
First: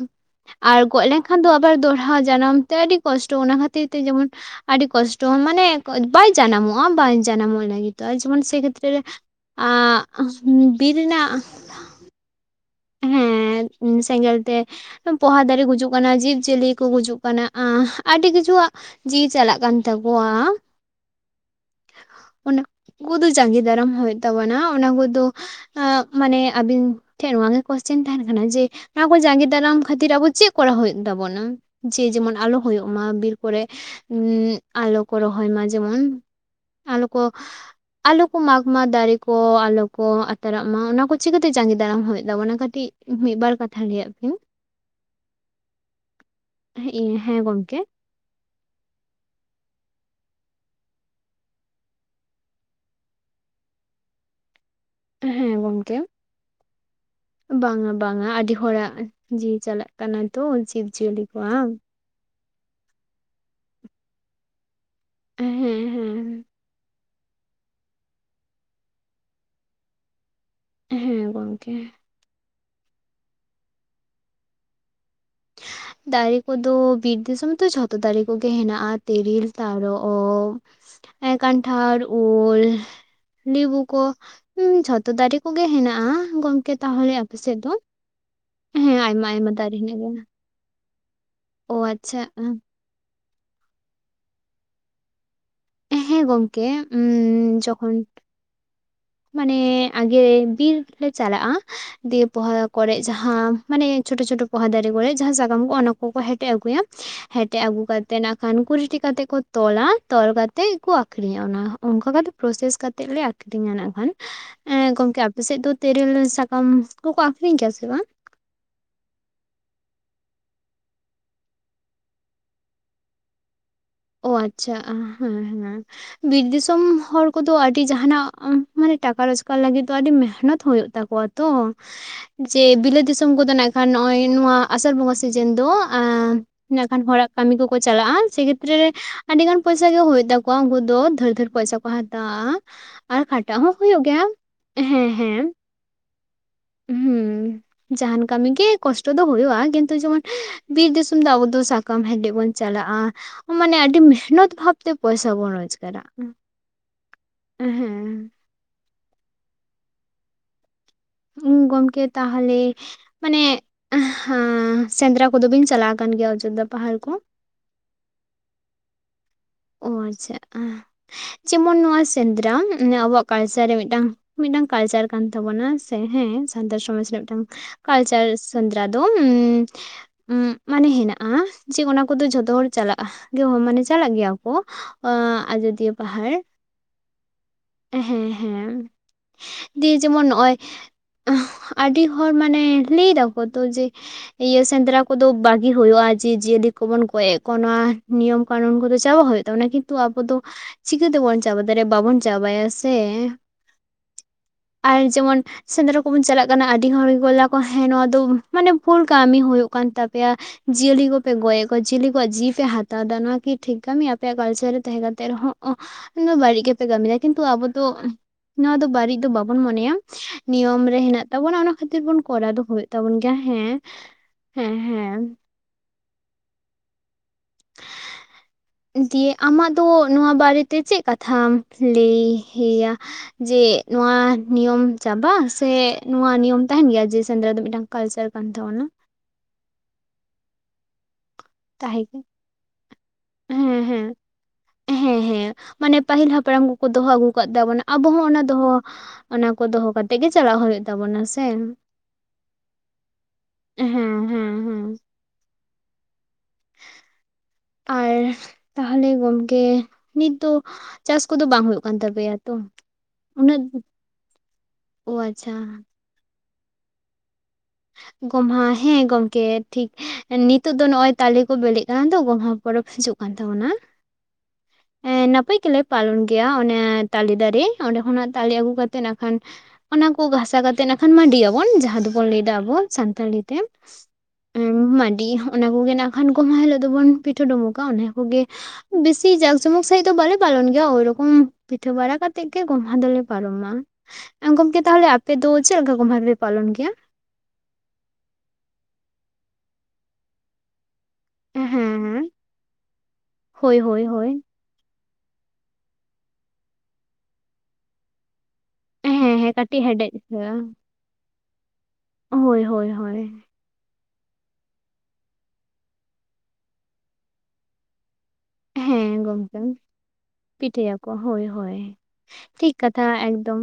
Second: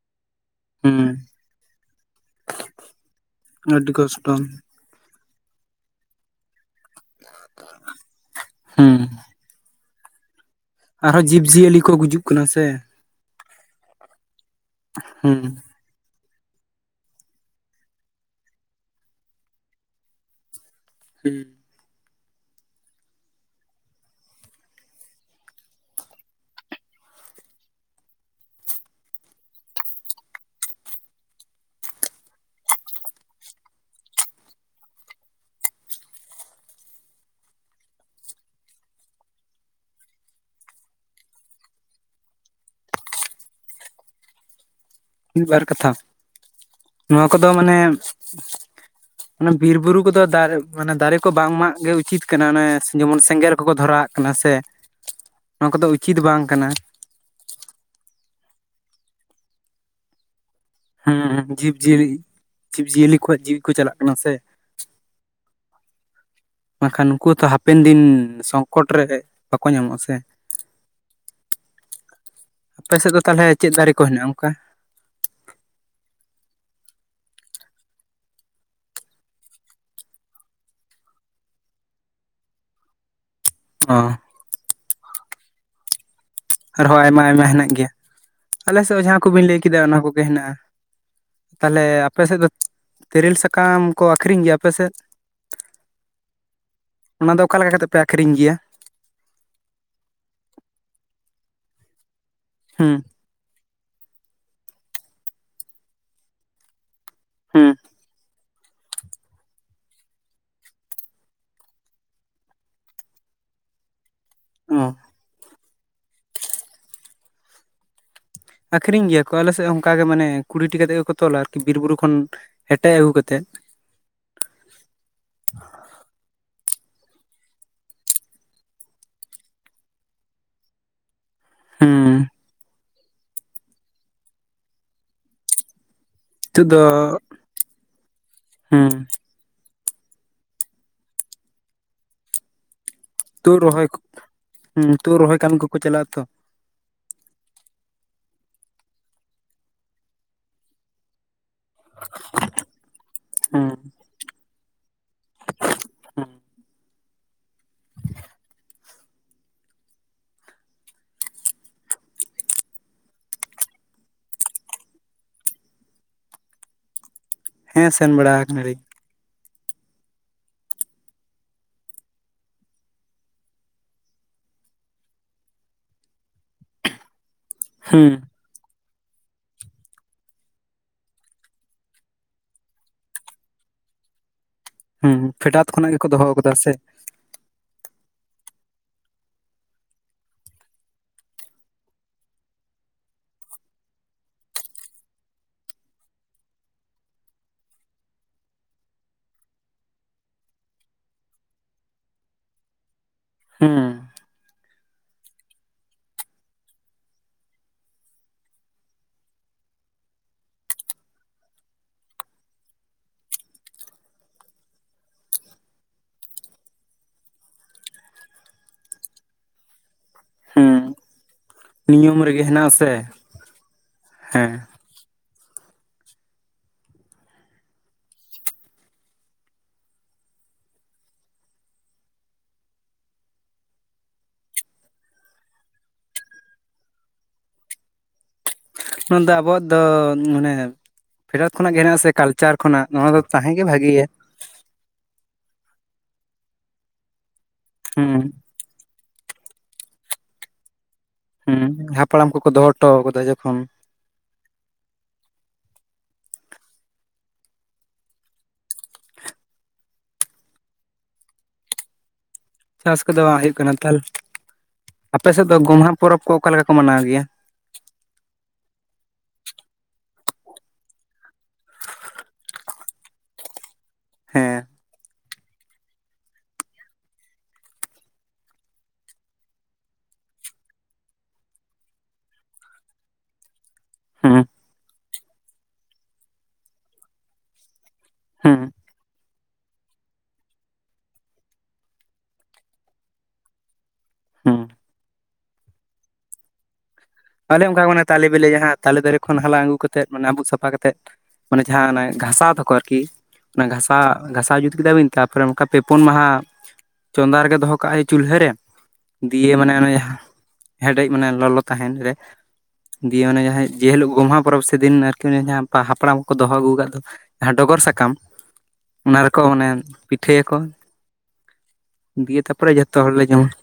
ᱟᱨ ᱜᱚᱡ ᱦᱮᱸ ᱞᱮᱱᱠᱷᱟᱱ ᱫᱚ ᱟᱵᱟᱨ ᱫᱚᱦᱲᱟ ᱡᱟᱱᱟᱢ ᱛᱮ ᱟᱹᱰᱤ ᱠᱚᱥᱴᱚ ᱚᱱᱟ ᱠᱷᱟᱹᱛᱤᱨ ᱟᱹᱰᱤ ᱛᱮ ᱡᱮᱢᱚᱱ ᱠᱚᱥᱴᱚ ᱟᱹᱰᱤ ᱠᱚᱥᱴᱚ ᱢᱟᱱᱮ ᱵᱟᱭ ᱡᱟᱱᱟᱢᱚᱜᱼᱟ ᱵᱟᱭ ᱡᱟᱱᱟᱢᱚᱜ ᱞᱟᱹᱜᱤᱫᱚᱜᱼᱟ ᱡᱮᱢᱚᱱ ᱥᱮ ᱠᱷᱮᱛᱨᱮ ᱨᱮ ᱦᱮᱸ ᱟᱸᱜᱻ ᱦᱩ ᱟᱨᱦᱚᱸ ᱡᱤᱵᱽ ᱡᱤᱭᱟᱹᱞᱤ ᱠᱚ ᱜᱩᱡᱩᱜ ᱠᱟᱱᱟ ᱥᱮ ᱦᱮᱸᱻ ᱥᱮᱸᱜᱮᱞ ᱛᱮ ᱦᱮᱸ ᱯᱚᱦᱟ ᱫᱟᱨᱮ ᱜᱩᱡᱩᱜ ᱠᱟᱱᱟ ᱡᱤᱵ ᱡᱤᱭᱟᱹᱞᱤ ᱠᱚ ᱜᱩᱡᱩᱜ ᱠᱟᱱᱟ ᱟᱹᱰᱤ ᱠᱤᱪᱷᱩᱣᱟᱜ ᱡᱤᱣᱤ ᱪᱟᱞᱟᱜ ᱠᱟᱱ ᱛᱟᱠᱚᱣᱟ ᱦᱩᱸᱻ ᱚᱱᱠᱩ ᱫᱚ ᱡᱟᱸᱜᱮ ᱫᱟᱨᱟᱢ ᱦᱩᱭᱩᱜ ᱛᱟᱵᱚᱱᱟ ᱚᱱᱟ ᱠᱚᱫᱚ ᱮᱻ ᱢᱟᱱᱮ ᱟᱹᱵᱤᱱ ᱴᱷᱮᱱ ᱱᱚᱣᱟ ᱜᱮ ᱠᱚᱥᱪᱮᱱ ᱛᱟᱦᱮᱱ ᱠᱟᱱᱟ ᱡᱮ ᱱᱚᱣᱟ ᱠᱚ ᱡᱟᱸᱜᱮ ᱫᱟᱨᱟᱢ ᱠᱷᱟᱹᱛᱤᱨ ᱟᱵᱚ ᱪᱮᱫ ᱠᱚᱨᱟᱣ ᱦᱩᱭᱩᱜ ᱛᱟᱵᱚᱱᱟ ᱡᱮ ᱡᱮᱢᱚᱱ ᱟᱞᱚ ᱦᱩᱭᱩᱜ ᱢᱟ ᱵᱤᱨ ᱠᱚᱨᱮ ᱟᱞᱚ ᱠᱚ ᱨᱚᱦᱚᱭ ᱢᱟ ᱡᱮᱢᱚᱱ ᱟᱞᱚ ᱠᱚ ᱟᱞᱚ ᱠᱚ ᱢᱟᱜᱽ ᱢᱟ ᱫᱟᱨᱮ ᱠᱚ ᱟᱞᱚ ᱠᱚ ᱟᱛᱟᱨᱟᱜ ᱢᱟ ᱚᱱᱟ ᱠᱚ ᱪᱤᱠᱟᱹ ᱛᱮ ᱡᱟᱸᱜᱮ ᱫᱟᱨᱟᱢ ᱦᱩᱭᱩᱜ ᱛᱟᱵᱚᱱᱟ ᱠᱟᱹᱴᱤᱡ ᱢᱤᱫ ᱵᱟᱨ ᱠᱟᱛᱷᱟ ᱞᱟᱹᱭᱟᱜ ᱠᱚ ᱢᱤᱫᱵᱟᱨ ᱠᱟᱛᱷᱟ ᱱᱚᱣᱟ ᱦᱮᱸ ᱠᱚᱫᱚ ᱢᱟᱱᱮ ᱜᱚᱢᱠᱮ ᱢᱟᱱᱮ ᱵᱤᱨ ᱵᱩᱨᱩ ᱠᱚᱫᱚ ᱫᱟᱨᱼᱼ ᱢᱟᱱᱮ ᱫᱟᱨᱮ ᱠᱚ ᱵᱟᱝ ᱢᱟᱜ ᱜᱮ ᱩᱪᱤᱛ ᱠᱟᱱᱟ ᱚᱱᱮ ᱡᱮᱢᱚᱱ ᱥᱮᱸᱜᱮᱞ ᱠᱚᱠᱚ ᱫᱷᱚᱨᱟᱜ ᱠᱟᱱᱟ ᱥᱮ ᱦᱮᱸ ᱱᱚᱣᱟ ᱠᱚᱫᱚ ᱜᱚᱝᱠᱮ ᱩᱪᱤᱛ ᱵᱟᱝ ᱠᱟᱱᱟ ᱵᱟᱝᱟ ᱵᱟᱝᱟ ᱟᱹᱰᱤ ᱦᱚᱲᱟᱜ ᱡᱤᱣᱤ ᱪᱟᱞᱟᱜ ᱠᱟᱱᱟ ᱛᱚ ᱡᱤᱵᱼᱼ ᱦᱮᱸ ᱦᱮᱸ ᱡᱤᱵᱽᱼᱡᱤᱭᱟᱹᱞᱤ ᱡᱤᱵᱽ-ᱡᱤᱭᱟᱹᱞᱤ ᱠᱚᱣᱟᱜ ᱡᱤᱣᱤ ᱠᱚ ᱪᱟᱞᱟᱜ ᱠᱟᱱᱟ ᱥᱮ ᱮᱻ ᱦᱮᱸ ᱦᱮᱸ ᱵᱟᱝᱠᱷᱟᱱ ᱩᱠᱩ ᱛᱚ ᱦᱟᱯᱮᱱ ᱫᱤᱱ ᱥᱚᱝᱠᱚᱴ ᱨᱮ ᱵᱟᱠᱚ ᱧᱟᱢᱚᱜᱼᱟ ᱥᱮ ᱦᱮᱸ ᱜᱚᱝᱠᱮ ᱟᱯᱮ ᱥᱮᱫ ᱫᱚ ᱛᱟᱦᱞᱮ ᱪᱮᱫ ᱫᱟᱨᱮ ᱠᱚ ᱦᱮᱱᱟᱜᱼᱟ ᱚᱝᱠᱟ [inaudible] ᱫᱟᱨᱮ ᱠᱚᱫᱚ ᱵᱤᱨ ᱫᱤᱥᱚᱢ ᱛᱚ ᱡᱷᱚᱛᱚ ᱫᱟᱨᱮ ᱠᱚᱜᱮ ᱦᱮᱱᱟᱜᱼᱟ ᱛᱤᱨᱤᱞ ᱛᱟᱨᱚᱵ ᱮᱸᱻ ᱠᱟᱱᱴᱷᱟᱲ ᱩᱞ ᱞᱤᱵᱩ ᱠᱚ ᱚ ᱩᱸᱻ ᱡᱷᱚᱛᱚ ᱫᱟᱨᱮ ᱠᱚᱜᱮ ᱦᱮᱱᱟᱜᱼᱟ ᱜᱚᱝᱼᱼ ᱟᱨᱦᱚᱸ ᱟᱭᱢᱟ ᱟᱭᱢᱟ ᱦᱮᱱᱟᱜ ᱜᱮᱭᱟ ᱟᱞᱮ ᱥᱮᱫ ᱦᱮᱸ ᱦᱚᱸ ᱡᱟᱦᱟᱸ ᱟᱭᱢᱟ ᱠᱚ ᱵᱤᱱ ᱟᱭᱢᱟ ᱞᱟᱹᱭ ᱫᱟᱨᱮ ᱠᱮᱫᱟ ᱦᱮᱱᱟᱜ ᱚᱱᱟ ᱜᱮᱭᱟ ᱠᱚᱜᱮ ᱦᱮᱱᱟᱜᱼᱟ ᱚ ᱛᱟᱦᱚᱞᱮ ᱟᱪᱪᱷᱟ ᱟᱯᱮ ᱥᱮᱫ ᱫᱚ ᱛᱤᱨᱤᱞ ᱥᱟᱠᱟᱢ ᱠᱚ ᱟᱹᱠᱷᱨᱤᱧ ᱜᱮᱭᱟ ᱟᱯᱮ ᱥᱮᱫ ᱦᱮᱸ ᱜᱚᱝᱠᱮ ᱚᱱᱟ ᱫᱚ ᱚᱠᱟ ᱞᱮᱠᱟ ᱠᱟᱛᱮᱫ ᱡᱚᱠᱷᱚᱱ ᱯᱮ ᱟᱹᱠᱷᱨᱤᱧ ᱜᱮᱭᱟ ᱢᱟᱱᱮ ᱟᱜᱮ ᱵᱤᱨ ᱞᱮ ᱪᱟᱞᱟᱜᱼᱟ ᱫᱤᱭᱮ ᱯᱚᱦᱟ ᱠᱚᱨᱮ ᱦᱩᱸ ᱡᱟᱦᱟᱸ ᱦᱟᱸᱻ ᱢᱟᱱᱮ ᱪᱷᱳᱴᱳ ᱪᱷᱳᱴᱳ ᱯᱚᱦᱟ ᱫᱟᱨᱮ ᱠᱚᱨᱮ ᱡᱟᱦᱟ ᱥᱟᱠᱟᱢ ᱠᱚᱜᱼᱟ ᱚᱱᱟ ᱠᱚ ᱠᱚ ᱦᱮᱴᱮᱡ ᱟᱹᱜᱩᱭᱟ ᱦᱮᱴᱮᱡ ᱦᱩᱸ ᱟᱹᱜᱩ ᱠᱟᱛᱮ ᱛᱮ ᱱᱟᱜᱽᱠᱷᱟᱱ ᱠᱩᱨᱤᱴᱤ ᱠᱟᱛᱮ ᱠᱚ ᱛᱚᱞᱟ ᱛᱚᱞ ᱠᱟᱛᱮᱜ ᱠᱚ ᱟᱹᱠᱷᱨᱤᱧᱟ ᱚᱱᱟ ᱚᱱᱠᱟ ᱠᱟᱛᱮ ᱯᱨᱚᱥᱮᱥ ᱠᱟᱛᱮᱜ ᱞᱮ ᱟᱹᱠᱷ ᱨᱤᱧ-ᱟ ᱱᱟᱜᱽᱠᱷᱟᱱ ᱚ ᱜᱚᱝᱠᱮ ᱟᱯᱮᱥᱮᱫ ᱫᱚ ᱛᱮᱨᱮᱞ ᱥᱟᱠᱟᱢ ᱠᱚᱠᱚ ᱟᱹᱠᱷᱨᱤᱧ ᱠᱮᱭᱟ ᱥᱮ ᱵᱟᱝ? ᱟᱹᱠᱷᱨᱤᱧ ᱜᱮᱭᱟ ᱠᱚ ᱟᱞᱮᱥᱮᱫ ᱚᱱᱠᱟ ᱜᱮ ᱢᱟᱱᱮ ᱠᱩᱲᱤᱴᱤ ᱠᱟᱛᱮᱜ ᱜᱮᱠᱚ ᱛᱚᱞᱟ ᱟᱨᱠᱤ ᱵᱤᱨ ᱵᱩᱨᱩ ᱠᱷᱚᱱ ᱦᱮᱴᱮᱜ ᱟᱹᱜᱩ ᱠᱟᱛᱮ ᱳ ᱟᱪᱪᱷᱟ ᱟᱸ ᱦᱮᱸ ᱦᱮᱸ ᱵᱤᱨ ᱫᱤᱥᱚᱢ ᱦᱚᱲ ᱠᱚᱫᱚ ᱟᱹᱰᱤ ᱡᱟᱦᱟᱸᱟᱱᱟᱜ ᱢᱟᱱᱮ ᱴᱟᱠᱟ ᱨᱳᱡᱽᱠᱟᱨ ᱞᱟᱹᱜᱤᱫ ᱫᱚ ᱟᱹᱰᱤ ᱢᱮᱦᱱᱚᱛ ᱦᱩᱭᱩᱜ ᱛᱟᱠᱚᱣᱟ ᱛᱚ ᱦᱩᱸ ᱡᱮ ᱵᱤᱞᱟᱹᱛ ᱫᱤᱥᱚᱢ ᱠᱚᱫᱚ ᱱᱟᱜ ᱟᱨ ᱱᱚᱜᱼᱚᱭ ᱱᱚᱣᱟ ᱟᱥᱟᱲ ᱵᱚᱸᱜᱟ ᱥᱤᱡᱮᱱ ᱫᱚ ᱟᱸᱻ ᱱᱤᱛᱚᱜ ᱫᱚ ᱤᱱᱟᱹ ᱠᱷᱟᱱ ᱦᱚᱲᱟᱜ ᱠᱟᱹᱢᱤ ᱠᱚᱠᱚ ᱪᱟᱞᱟᱜᱼᱟ ᱡᱮ ᱦᱩᱸ ᱨᱮ ᱟᱹᱰᱤ ᱜᱟᱱ ᱯᱚᱭᱥᱟ ᱜᱮ ᱦᱩᱭᱩᱜ ᱛᱟᱠᱚᱣᱟ ᱩᱱᱠᱩ ᱫᱚ ᱫᱷᱟᱹᱨ ᱫᱷᱟᱹᱨ ᱯᱚᱭᱥᱟ ᱠᱚ ᱦᱟᱛᱟᱣᱟ ᱟᱨ ᱠᱷᱟᱴᱟᱜ ᱛᱩᱫ ᱦᱚᱸ ᱨᱚᱦᱚᱭ ᱦᱩᱭᱩᱜ ᱜᱮᱭᱟ ᱦᱩᱸ ᱛᱩᱫ ᱨᱚᱦᱚᱭ ᱠᱟᱹᱢᱤ ᱠᱚ ᱠᱚ ᱪᱟᱞᱟᱜᱼᱟ ᱛᱚ ᱦᱩᱸᱻ ᱡᱟᱦᱟᱱ ᱠᱟᱹᱢᱤ ᱜᱮ ᱠᱚᱥᱴᱚ ᱫᱚ ᱦᱩᱭᱩᱜᱼᱟ ᱠᱤᱱᱛᱩ ᱡᱮᱢᱚᱱ ᱵᱤᱨ ᱫᱤᱥᱚᱢ ᱫᱚ ᱟᱵᱚ ᱫᱚ ᱥᱟᱼᱼ ᱠᱟᱢ ᱦᱮᱴᱮᱡ ᱵᱚᱱ ᱪᱟᱞᱟᱜᱼᱟ ᱚᱻ ᱢᱟᱱᱮ ᱦᱩᱸ ᱟᱹᱰᱤ ᱢᱮᱦᱱᱚᱛ ᱵᱷᱟᱵᱽᱼᱼ ᱛᱮ ᱯᱚᱭᱥᱟ ᱵᱚᱱ ᱨᱳᱡᱽᱠᱟᱨᱼᱟ᱾ ᱦᱩᱸ ᱦᱩᱸ ᱜᱚᱢᱠᱮ ᱛᱟᱦᱞᱮ ᱢᱟᱱᱮ ᱟᱸ ᱦᱟᱸ ᱥᱮᱸᱫᱽᱨᱟ ᱠᱚᱫᱚ ᱵᱤᱱ ᱪᱟᱞᱟᱣ ᱠᱟᱱ ᱜᱮᱭᱟ ᱚᱡᱚᱫᱫᱷᱟ ᱯᱟᱦᱟᱲ ᱠᱚ? ᱦᱮᱸ ᱥᱮᱱ ᱵᱟᱲᱟ ᱠᱟᱱᱟᱞᱤᱧ᱾ ᱚ ᱟᱪᱪᱷᱟ ᱡᱮᱢᱚᱱ ᱱᱚᱣᱟ ᱥᱮᱸᱫᱽᱨᱟ ᱟᱵᱚᱣᱟᱜ ᱠᱟᱞᱪᱟᱨ ᱨᱮ ᱢᱤᱫᱴᱟᱝ ᱢᱤᱫᱴᱟᱝ ᱠᱟᱞᱪᱟᱨ ᱠᱟᱱ ᱛᱟᱵᱚᱱᱟ ᱥᱮ ᱦᱮᱸ ᱥᱟᱱᱛᱟᱲ ᱥᱚᱢᱟᱡᱽ ᱨᱮ ᱢᱤᱫᱴᱟᱝ ᱦᱩᱸ ᱠᱟᱞᱪᱟᱨ᱾ ᱥᱮᱱᱫᱨᱟ ᱫᱚ ᱩᱸᱻ ᱩᱸ ᱢᱟᱱᱮ ᱦᱮᱱᱟᱜᱼᱟ ᱡᱮ ᱚᱱᱟ ᱠᱚᱫᱚ ᱡᱷᱚᱛᱚ ᱦᱚᱲ ᱪᱟᱞᱟᱜᱼᱟ ᱜᱮ ᱢᱟᱱᱮ ᱪᱟᱞᱟᱜ ᱜᱮᱭᱟᱢ ᱠᱚ ᱦᱩᱸ ᱟᱸ ᱯᱷᱮᱰᱟᱛ ᱠᱷᱚᱱᱟᱜ ᱟᱡᱚᱫᱤᱭᱟᱹ ᱜᱮᱠᱚ ᱫᱚᱦᱚ ᱯᱟᱦᱟᱲ᱾ ᱟᱠᱟᱫᱟ ᱥᱮ ᱦᱮᱸ ᱦᱮᱸ ᱫᱤᱭᱮ ᱡᱮᱢᱚᱱ ᱱᱚᱜᱼᱚᱭ ᱟᱹᱰᱤ ᱦᱚᱲ ᱢᱟᱱᱮ ᱞᱟᱹᱭ ᱫᱟᱠᱚ ᱛᱚ ᱡᱮ ᱤᱭᱟᱹ ᱥᱮᱸᱫᱽᱨᱟ ᱠᱚᱫᱚ ᱵᱟᱜᱤ ᱦᱩᱭᱩᱜᱼᱟ ᱡᱤ ᱡᱤᱭᱟᱹᱞᱤ ᱠᱚᱵᱚᱱ ᱜᱚᱡ ᱮᱫ ᱠᱚᱣᱟ ᱱᱚᱣᱟ ᱱᱤᱭᱚᱢ ᱠᱟᱱᱩᱱ ᱠᱚᱫᱚ ᱪᱟᱵᱟ ᱦᱩᱭᱩᱜ ᱛᱟᱵᱚᱱᱟ ᱠᱤᱱᱛᱩ ᱟᱵᱚ ᱫᱚ ᱪᱤᱠᱟᱹ ᱛᱮᱵᱚᱱ ᱪᱟᱵᱟ ᱫᱟᱲᱮᱭᱟᱜᱼᱟ ᱵᱟᱵᱚᱱ ᱪᱟᱵᱟᱭᱟ ᱥᱮ᱾ ᱦᱩᱸᱸ ᱟᱨ ᱡᱮᱢᱚᱱ ᱥᱮᱸᱫᱽᱨᱟ ᱠᱚᱵᱚᱱ ᱪᱟᱞᱟᱜ ᱠᱟᱱᱟ ᱟᱹᱰᱤ ᱦᱚᱲ ᱜᱮᱠᱚ ᱜᱳᱞ ᱟᱠᱚ ᱦᱮᱸ ᱱᱚᱣᱟ ᱫᱚ ᱢᱟᱱᱮ ᱵᱷᱩᱞ ᱠᱟᱹᱢᱤ ᱦᱩᱭᱩᱜ ᱠᱟᱱ ᱛᱟᱯᱮᱭᱟ᱾ ᱡᱤᱭᱟᱹᱞᱤ ᱠᱚᱯᱮ ᱜᱚᱡᱮᱫ ᱠᱚᱣᱟ ᱡᱤᱭᱟᱹᱞᱤ ᱠᱚᱣᱟᱜ ᱡᱤᱣᱤ ᱯᱮ ᱦᱟᱛᱟᱣ ᱫᱟ᱾ ᱱᱚᱣᱟᱠᱤ ᱴᱷᱤᱠ ᱠᱟᱢᱤ ᱟᱯᱮᱭᱟᱜ ᱠᱟᱞᱪᱟᱨ ᱨᱮ ᱛᱟᱸᱦᱮ ᱠᱟᱛᱮᱜ ᱨᱮᱦᱚᱸ ᱦᱚᱸ ᱵᱟᱲᱤᱡ ᱜᱮᱯᱮ ᱠᱟᱢᱤ ᱫᱟ᱾ ᱠᱤᱱᱛᱩ ᱟᱵᱚᱫᱚ ᱱᱚᱣᱟ ᱫᱚ ᱵᱟᱹᱲᱤᱡ ᱫᱚ ᱵᱟᱵᱚᱱ ᱢᱚᱱᱮᱭᱟ ᱱᱤᱭᱚᱢ ᱦᱩᱸ ᱨᱮ ᱦᱮᱱᱟᱜ ᱛᱟᱵᱚᱱᱟ ᱚᱱᱟ ᱠᱷᱟᱹᱛᱤᱨ ᱵᱚᱱ ᱱᱤᱭᱚᱢ ᱨᱮᱜᱮ ᱠᱚᱨᱟᱣ ᱫᱚ ᱦᱮᱱᱟᱜ ᱦᱳᱭᱳᱜ ᱟᱥᱮ ᱛᱟᱵᱚᱱ ᱜᱮᱭᱟ᱾ ᱦᱮᱸ ᱦᱮᱸ ᱦᱮᱸ [inaudible] ᱫᱤᱭᱮ ᱟᱢᱟᱜ ᱫᱚ ᱱᱚᱣᱟ ᱵᱟᱨᱮᱛᱮ ᱪᱮᱫ ᱠᱟᱛᱷᱟᱢ ᱞᱟᱹᱭᱼᱭᱟ? ᱡᱮ ᱱᱚᱣᱟ ᱱᱤᱭᱚᱢ ᱪᱟᱵᱟ ᱥᱮ ᱱᱚᱣᱟ ᱱᱤᱭᱚᱢ ᱛᱟᱦᱮᱱ ᱜᱮᱭᱟ ᱡᱮ ᱥᱮᱸᱫᱽᱨᱟ ᱫᱚ ᱢᱤᱫᱴᱟᱝ ᱠᱟᱞᱪᱟᱨ ᱠᱟᱱ ᱛᱟᱵᱚᱱᱟ᱾ ᱱᱚᱣᱟ ᱫᱚ ᱟᱵᱚᱣᱟᱜ ᱫᱚ ᱢᱟᱱᱮ ᱯᱷᱮᱰᱟᱛ ᱠᱷᱚᱱᱟᱜ ᱜᱮ ᱦᱮᱱᱟᱜ ᱟᱥᱮ ᱠᱟᱞᱪᱟᱨ ᱠᱷᱚᱱᱟᱜ ᱱᱚᱣᱟ ᱫᱚ ᱛᱟᱦᱮᱸ ᱜᱮ ᱦᱮᱸ ᱵᱷᱟᱹᱜᱮᱭᱟ᱾ ᱦᱮᱸ ᱦᱮᱸ ᱦᱮᱸ ᱢᱟᱱᱮ ᱯᱟᱹᱦᱤᱞ ᱦᱟᱯᱲᱟᱢ ᱠᱚᱠᱚ ᱫᱚᱦᱚ ᱟᱹᱜᱩ ᱠᱟᱜ ᱛᱟᱵᱚᱱᱟ ᱟᱵᱚ ᱦᱚᱸ ᱦᱩᱸ ᱚᱱᱟ ᱫᱚᱦᱚ ᱚᱱᱟ ᱠᱚ ᱫᱚᱦᱚ ᱠᱟᱛᱮᱜ ᱜᱮ ᱪᱟᱞᱟ ᱦᱳᱭᱳᱜ ᱛᱟᱵᱚᱱᱟ ᱥᱮ᱾ ᱦᱮᱸ ᱦᱩᱸ ᱦᱟᱯᱲᱟᱢ ᱠᱚᱠᱚ ᱫᱚᱦᱚ ᱦᱚᱴᱚ ᱠᱟᱫᱟ ᱡᱚᱠᱷᱚᱱ᱾ ᱦᱩᱸ ᱦᱮᱸ ᱦᱮᱸ [inaudible] ᱟᱨ ᱛᱟᱦᱞᱮ ᱜᱚᱢᱠᱮ ᱱᱤᱛ ᱫᱚ ᱪᱟᱥ ᱠᱚᱫᱚ ᱵᱟᱝ ᱦᱳᱭᱳᱜ ᱠᱟᱱ ᱛᱟᱯᱮᱭᱟ? ᱛᱚ ᱪᱟᱥ ᱠᱚᱫᱚ ᱵᱟᱝ ᱦᱳᱭᱳᱜ ᱩᱱᱟᱹᱜ ᱠᱟᱱᱟ᱾ ᱚ [unintelligible] ᱟᱯᱮ ᱥᱮᱫ ᱫᱚ ᱟᱪᱪᱷᱟ ᱜᱚᱢᱦᱟ ᱯᱚᱨᱚᱵᱽ ᱠᱚ ᱚᱠᱟ ᱞᱮᱠᱟ ᱠᱚ ᱢᱟᱱᱟᱣ ᱜᱮᱭᱟ? ᱜᱚᱢᱦᱟ ᱦᱮᱸ ᱜᱚᱝᱠᱮ ᱴᱷᱤᱠ ᱱᱤᱛᱚᱜ ᱫᱚ ᱱᱚᱜᱼᱚᱭ ᱛᱟᱞᱮ ᱠᱚ ᱵᱤᱞᱮᱜ ᱠᱟᱱᱟ ᱛᱚ ᱜᱚᱢᱦᱟ ᱯᱚᱨᱚᱵᱽ ᱦᱤᱡᱩᱜ ᱠᱟᱱ ᱛᱟᱵᱚᱱᱟ᱾ ᱦᱮᱸ ᱱᱟᱯᱟᱭ ᱜᱮᱞᱮ ᱯᱟᱞᱚᱱ ᱜᱮᱭᱟ ᱚᱱᱮ ᱛᱟᱞᱮ ᱫᱟᱨᱮ ᱚᱸᱰᱮ ᱠᱷᱚᱱᱟᱜ ᱛᱟᱞᱮ ᱟᱹᱜᱩ ᱠᱟᱛᱮᱜ ᱱᱟᱠᱷᱟᱱ ᱚᱱᱟ ᱠᱚ ᱜᱷᱟᱥᱟ ᱠᱟᱛᱮᱜ ᱱᱟᱠᱷᱟᱱ ᱢᱟᱹᱰᱤ ᱭᱟᱵᱚᱱ ᱡᱟᱦᱟᱸ ᱫᱚᱵᱚᱱ ᱞᱮᱭ ᱫᱟ ᱵᱚᱱ ᱥᱟᱱᱛᱟᱞᱤ ᱛᱮ ᱦᱩᱸ ᱮᱸᱢ ᱢᱟᱹᱰᱤ ᱚᱱᱟ ᱠᱚᱜᱮ ᱱᱟᱠᱷᱟᱱ ᱜᱚᱢᱦᱟ ᱦᱤᱞᱳᱜ ᱫᱚᱵᱚᱱ ᱯᱤᱴᱷᱟᱹ ᱰᱳᱸᱵᱳᱠᱟ ᱚᱱᱟ ᱠᱚᱜᱮ᱾ ᱦᱩᱸ ᱵᱮᱥᱤ ᱡᱟᱠ ᱡᱚᱢᱚᱠ ᱥᱟᱺᱦᱤᱡ ᱫᱚ ᱵᱟᱞᱮ ᱯᱟᱞᱚᱱ ᱜᱮᱭᱟ ᱳᱭᱨᱚᱠᱚᱢ ᱯᱤᱴᱷᱟᱹ ᱵᱟᱲᱟ ᱠᱟᱛᱮᱜ ᱜᱮ ᱜᱚᱢᱦᱟ ᱫᱚᱞᱮ ᱯᱟᱨᱚᱢᱟ᱾ ᱟᱸ ᱦᱩᱸ ᱜᱚᱝᱠᱮ ᱛᱟᱦᱞᱮ ᱟᱯᱮ ᱫᱚ ᱪᱮᱫ ᱞᱮᱠᱟ ᱜᱚᱢᱦᱟ ᱯᱮ ᱯᱟᱞᱚᱱ ᱜᱮᱭᱟ? ᱟᱞᱮ ᱚᱱᱠᱟ ᱢᱟᱱᱮ ᱛᱟᱞᱮ ᱵᱮᱞᱮ ᱡᱟᱦᱟᱸ ᱛᱟᱞᱮ ᱫᱟᱨᱮᱹ ᱠᱷᱚᱱ ᱦᱟᱞᱟᱝ ᱟᱹᱜᱩ ᱠᱟᱛᱮᱫ ᱢᱟᱱᱮ ᱟᱵᱩᱜ ᱥᱟᱯᱷᱟ ᱠᱟᱛᱮᱫ ᱢᱟᱱᱮ ᱦᱮᱸ ᱡᱟᱦᱟᱸ ᱚᱱᱮ ᱦᱮᱸ ᱜᱷᱟᱥᱟᱣ ᱫᱚᱠᱚ ᱟᱨᱠᱤ ᱚᱱᱟ ᱦᱳᱭ ᱦᱳᱭ ᱜᱷᱟᱥᱟᱣ ᱦᱳᱭ ᱜᱷᱟᱥᱟᱣ ᱡᱩᱛ ᱠᱮᱫᱟᱵᱤᱱ ᱛᱟᱯᱚᱨᱮ ᱚᱱᱠᱟ ᱯᱮ ᱯᱳᱱ ᱢᱟᱦᱟ ᱪᱚᱸᱫᱟ ᱨᱮᱜᱮ ᱫᱚᱦᱚ ᱠᱟᱜᱼᱟᱭ ᱪᱩᱞᱦᱟᱹ ᱨᱮ᱾ ᱦᱮᱸ ᱦᱮᱸ ᱫᱤᱭᱮ ᱢᱟᱱᱮ ᱠᱟᱹᱴᱤᱡ ᱚᱱᱮ ᱦᱮᱰᱮᱡ ᱡᱟᱦᱟᱸ ᱦᱩᱭᱩᱜᱼᱟ ᱦᱮᱰᱮᱡ ᱢᱟᱱᱮ ᱞᱚᱞᱚ ᱛᱟᱦᱮᱱ ᱨᱮ᱾ ᱦᱳᱭ ᱦᱳᱭ᱾ ᱦᱳᱭ ᱫᱤᱭᱮ ᱢᱟᱱᱮ ᱡᱟᱦᱟᱸᱭ ᱡᱮ ᱦᱮᱞᱳᱜ ᱜᱚᱢᱦᱟ ᱯᱚᱨᱚᱵᱽ ᱥᱮ ᱫᱤᱱ ᱟᱨᱠᱤ ᱚᱱᱮ ᱡᱟᱦᱟ ᱦᱟᱯᱲᱟᱢ ᱠᱚ ᱫᱚᱦᱚ ᱟᱹᱜᱩ ᱠᱟᱫ ᱫᱚ ᱡᱟᱦᱟᱸ ᱰᱚᱜᱚᱨ ᱥᱟᱠᱟᱢ᱾ ᱦᱮᱸ ᱚᱱᱟ ᱨᱮᱠᱚ ᱜᱚᱢᱠᱮ ᱢᱟᱱᱮ ᱯᱤᱴᱷᱟᱹᱭᱟᱠᱚ ᱦᱳᱭ ᱦᱳᱭ᱾ ᱫᱤᱭᱮ ᱴᱷᱤᱠ ᱛᱟᱨᱯᱚᱨᱮ ᱡᱚᱛᱚ ᱠᱟᱛᱷᱟ ᱦᱚᱲᱞᱮ ᱡᱚᱢᱟ ᱮᱠᱫᱚᱢ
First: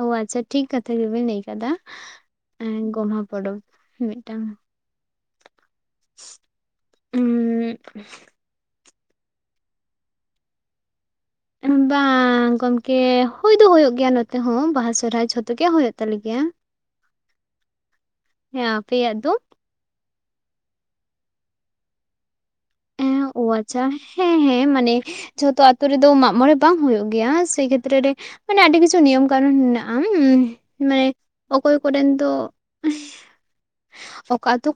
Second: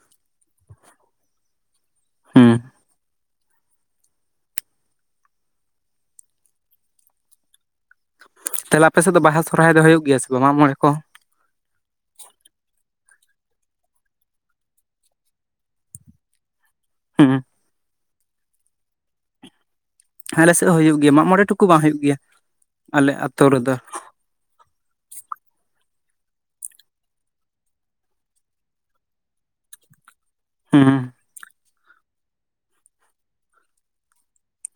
ᱳ ᱟᱪᱪᱷᱟ ᱴᱷᱤᱠ ᱠᱟᱛᱷᱟ ᱜᱮᱵᱮᱱ ᱞᱟᱹᱭ ᱠᱟᱫᱟ᱾ ᱦᱩᱸ ᱦᱮᱸ ᱜᱚᱢᱦᱟ ᱯᱚᱨᱚᱵᱽ ᱢᱤᱫᱴᱟᱝ ᱩᱸᱻ ᱛᱟᱦᱞᱮ ᱟᱯᱮ ᱥᱮᱫ ᱫᱚ ᱵᱟᱦᱟ ᱥᱚᱦᱨᱟᱭ ᱫᱚ ᱦᱳᱭᱳᱜ ᱜᱮᱭᱟ ᱥᱮ ᱢᱟᱜ ᱢᱚᱬᱮ ᱠᱚ? ᱵᱟᱝ ᱜᱚᱢᱠᱮ, ᱦᱳᱭ ᱫᱚ ᱦᱳᱭᱳᱜ ᱜᱮᱭᱟ ᱱᱚᱛᱮ ᱦᱚᱸ ᱵᱟᱦᱟ ᱥᱚᱦᱨᱟᱭ ᱡᱷᱚᱛᱚ ᱜᱮ ᱦᱳᱭᱳᱜ ᱛᱟᱞᱮ ᱜᱮᱭᱟ ᱦᱮᱸ ᱦᱮᱸ, ᱟᱯᱮᱭᱟᱜ ᱫᱚ? ᱟᱞᱮ ᱥᱮᱫ ᱦᱚᱸ ᱦᱩᱭᱩᱜ ᱜᱮᱭᱟ ᱢᱟᱜ ᱢᱚᱬᱮ ᱴᱩᱠᱩ ᱵᱟᱝ ᱦᱩᱭᱩᱜ ᱜᱮᱭᱟ ᱟᱞᱮ ᱦᱮᱸ, ᱟᱛᱳ ᱳ ᱨᱮᱫᱚ ᱟᱪᱪᱷᱟ ᱦᱮᱸ ᱦᱮᱸ ᱢᱟᱱᱮ ᱡᱷᱚᱛᱚ ᱟᱛᱳ ᱨᱮᱫᱚ ᱢᱟᱜ ᱢᱚᱬᱮ ᱵᱟᱝ ᱦᱳᱭᱳᱜ ᱜᱮᱭᱟ, ᱥᱮᱭ ᱠᱷᱮᱛᱨᱮ ᱨᱮ ᱢᱟᱱᱮ ᱟᱹᱰᱤ ᱠᱤᱪᱷᱩ ᱱᱤᱭᱚᱢ ᱠᱟᱱᱩᱱ ᱦᱮᱱᱟᱜ-ᱟ ᱩᱸ ᱦᱩᱸ ᱢᱟᱱᱮ ᱚᱠᱚᱭ ᱠᱚᱨᱮᱱ ᱫᱚ ᱚᱠᱟ ᱟᱛᱳ [unintelligible]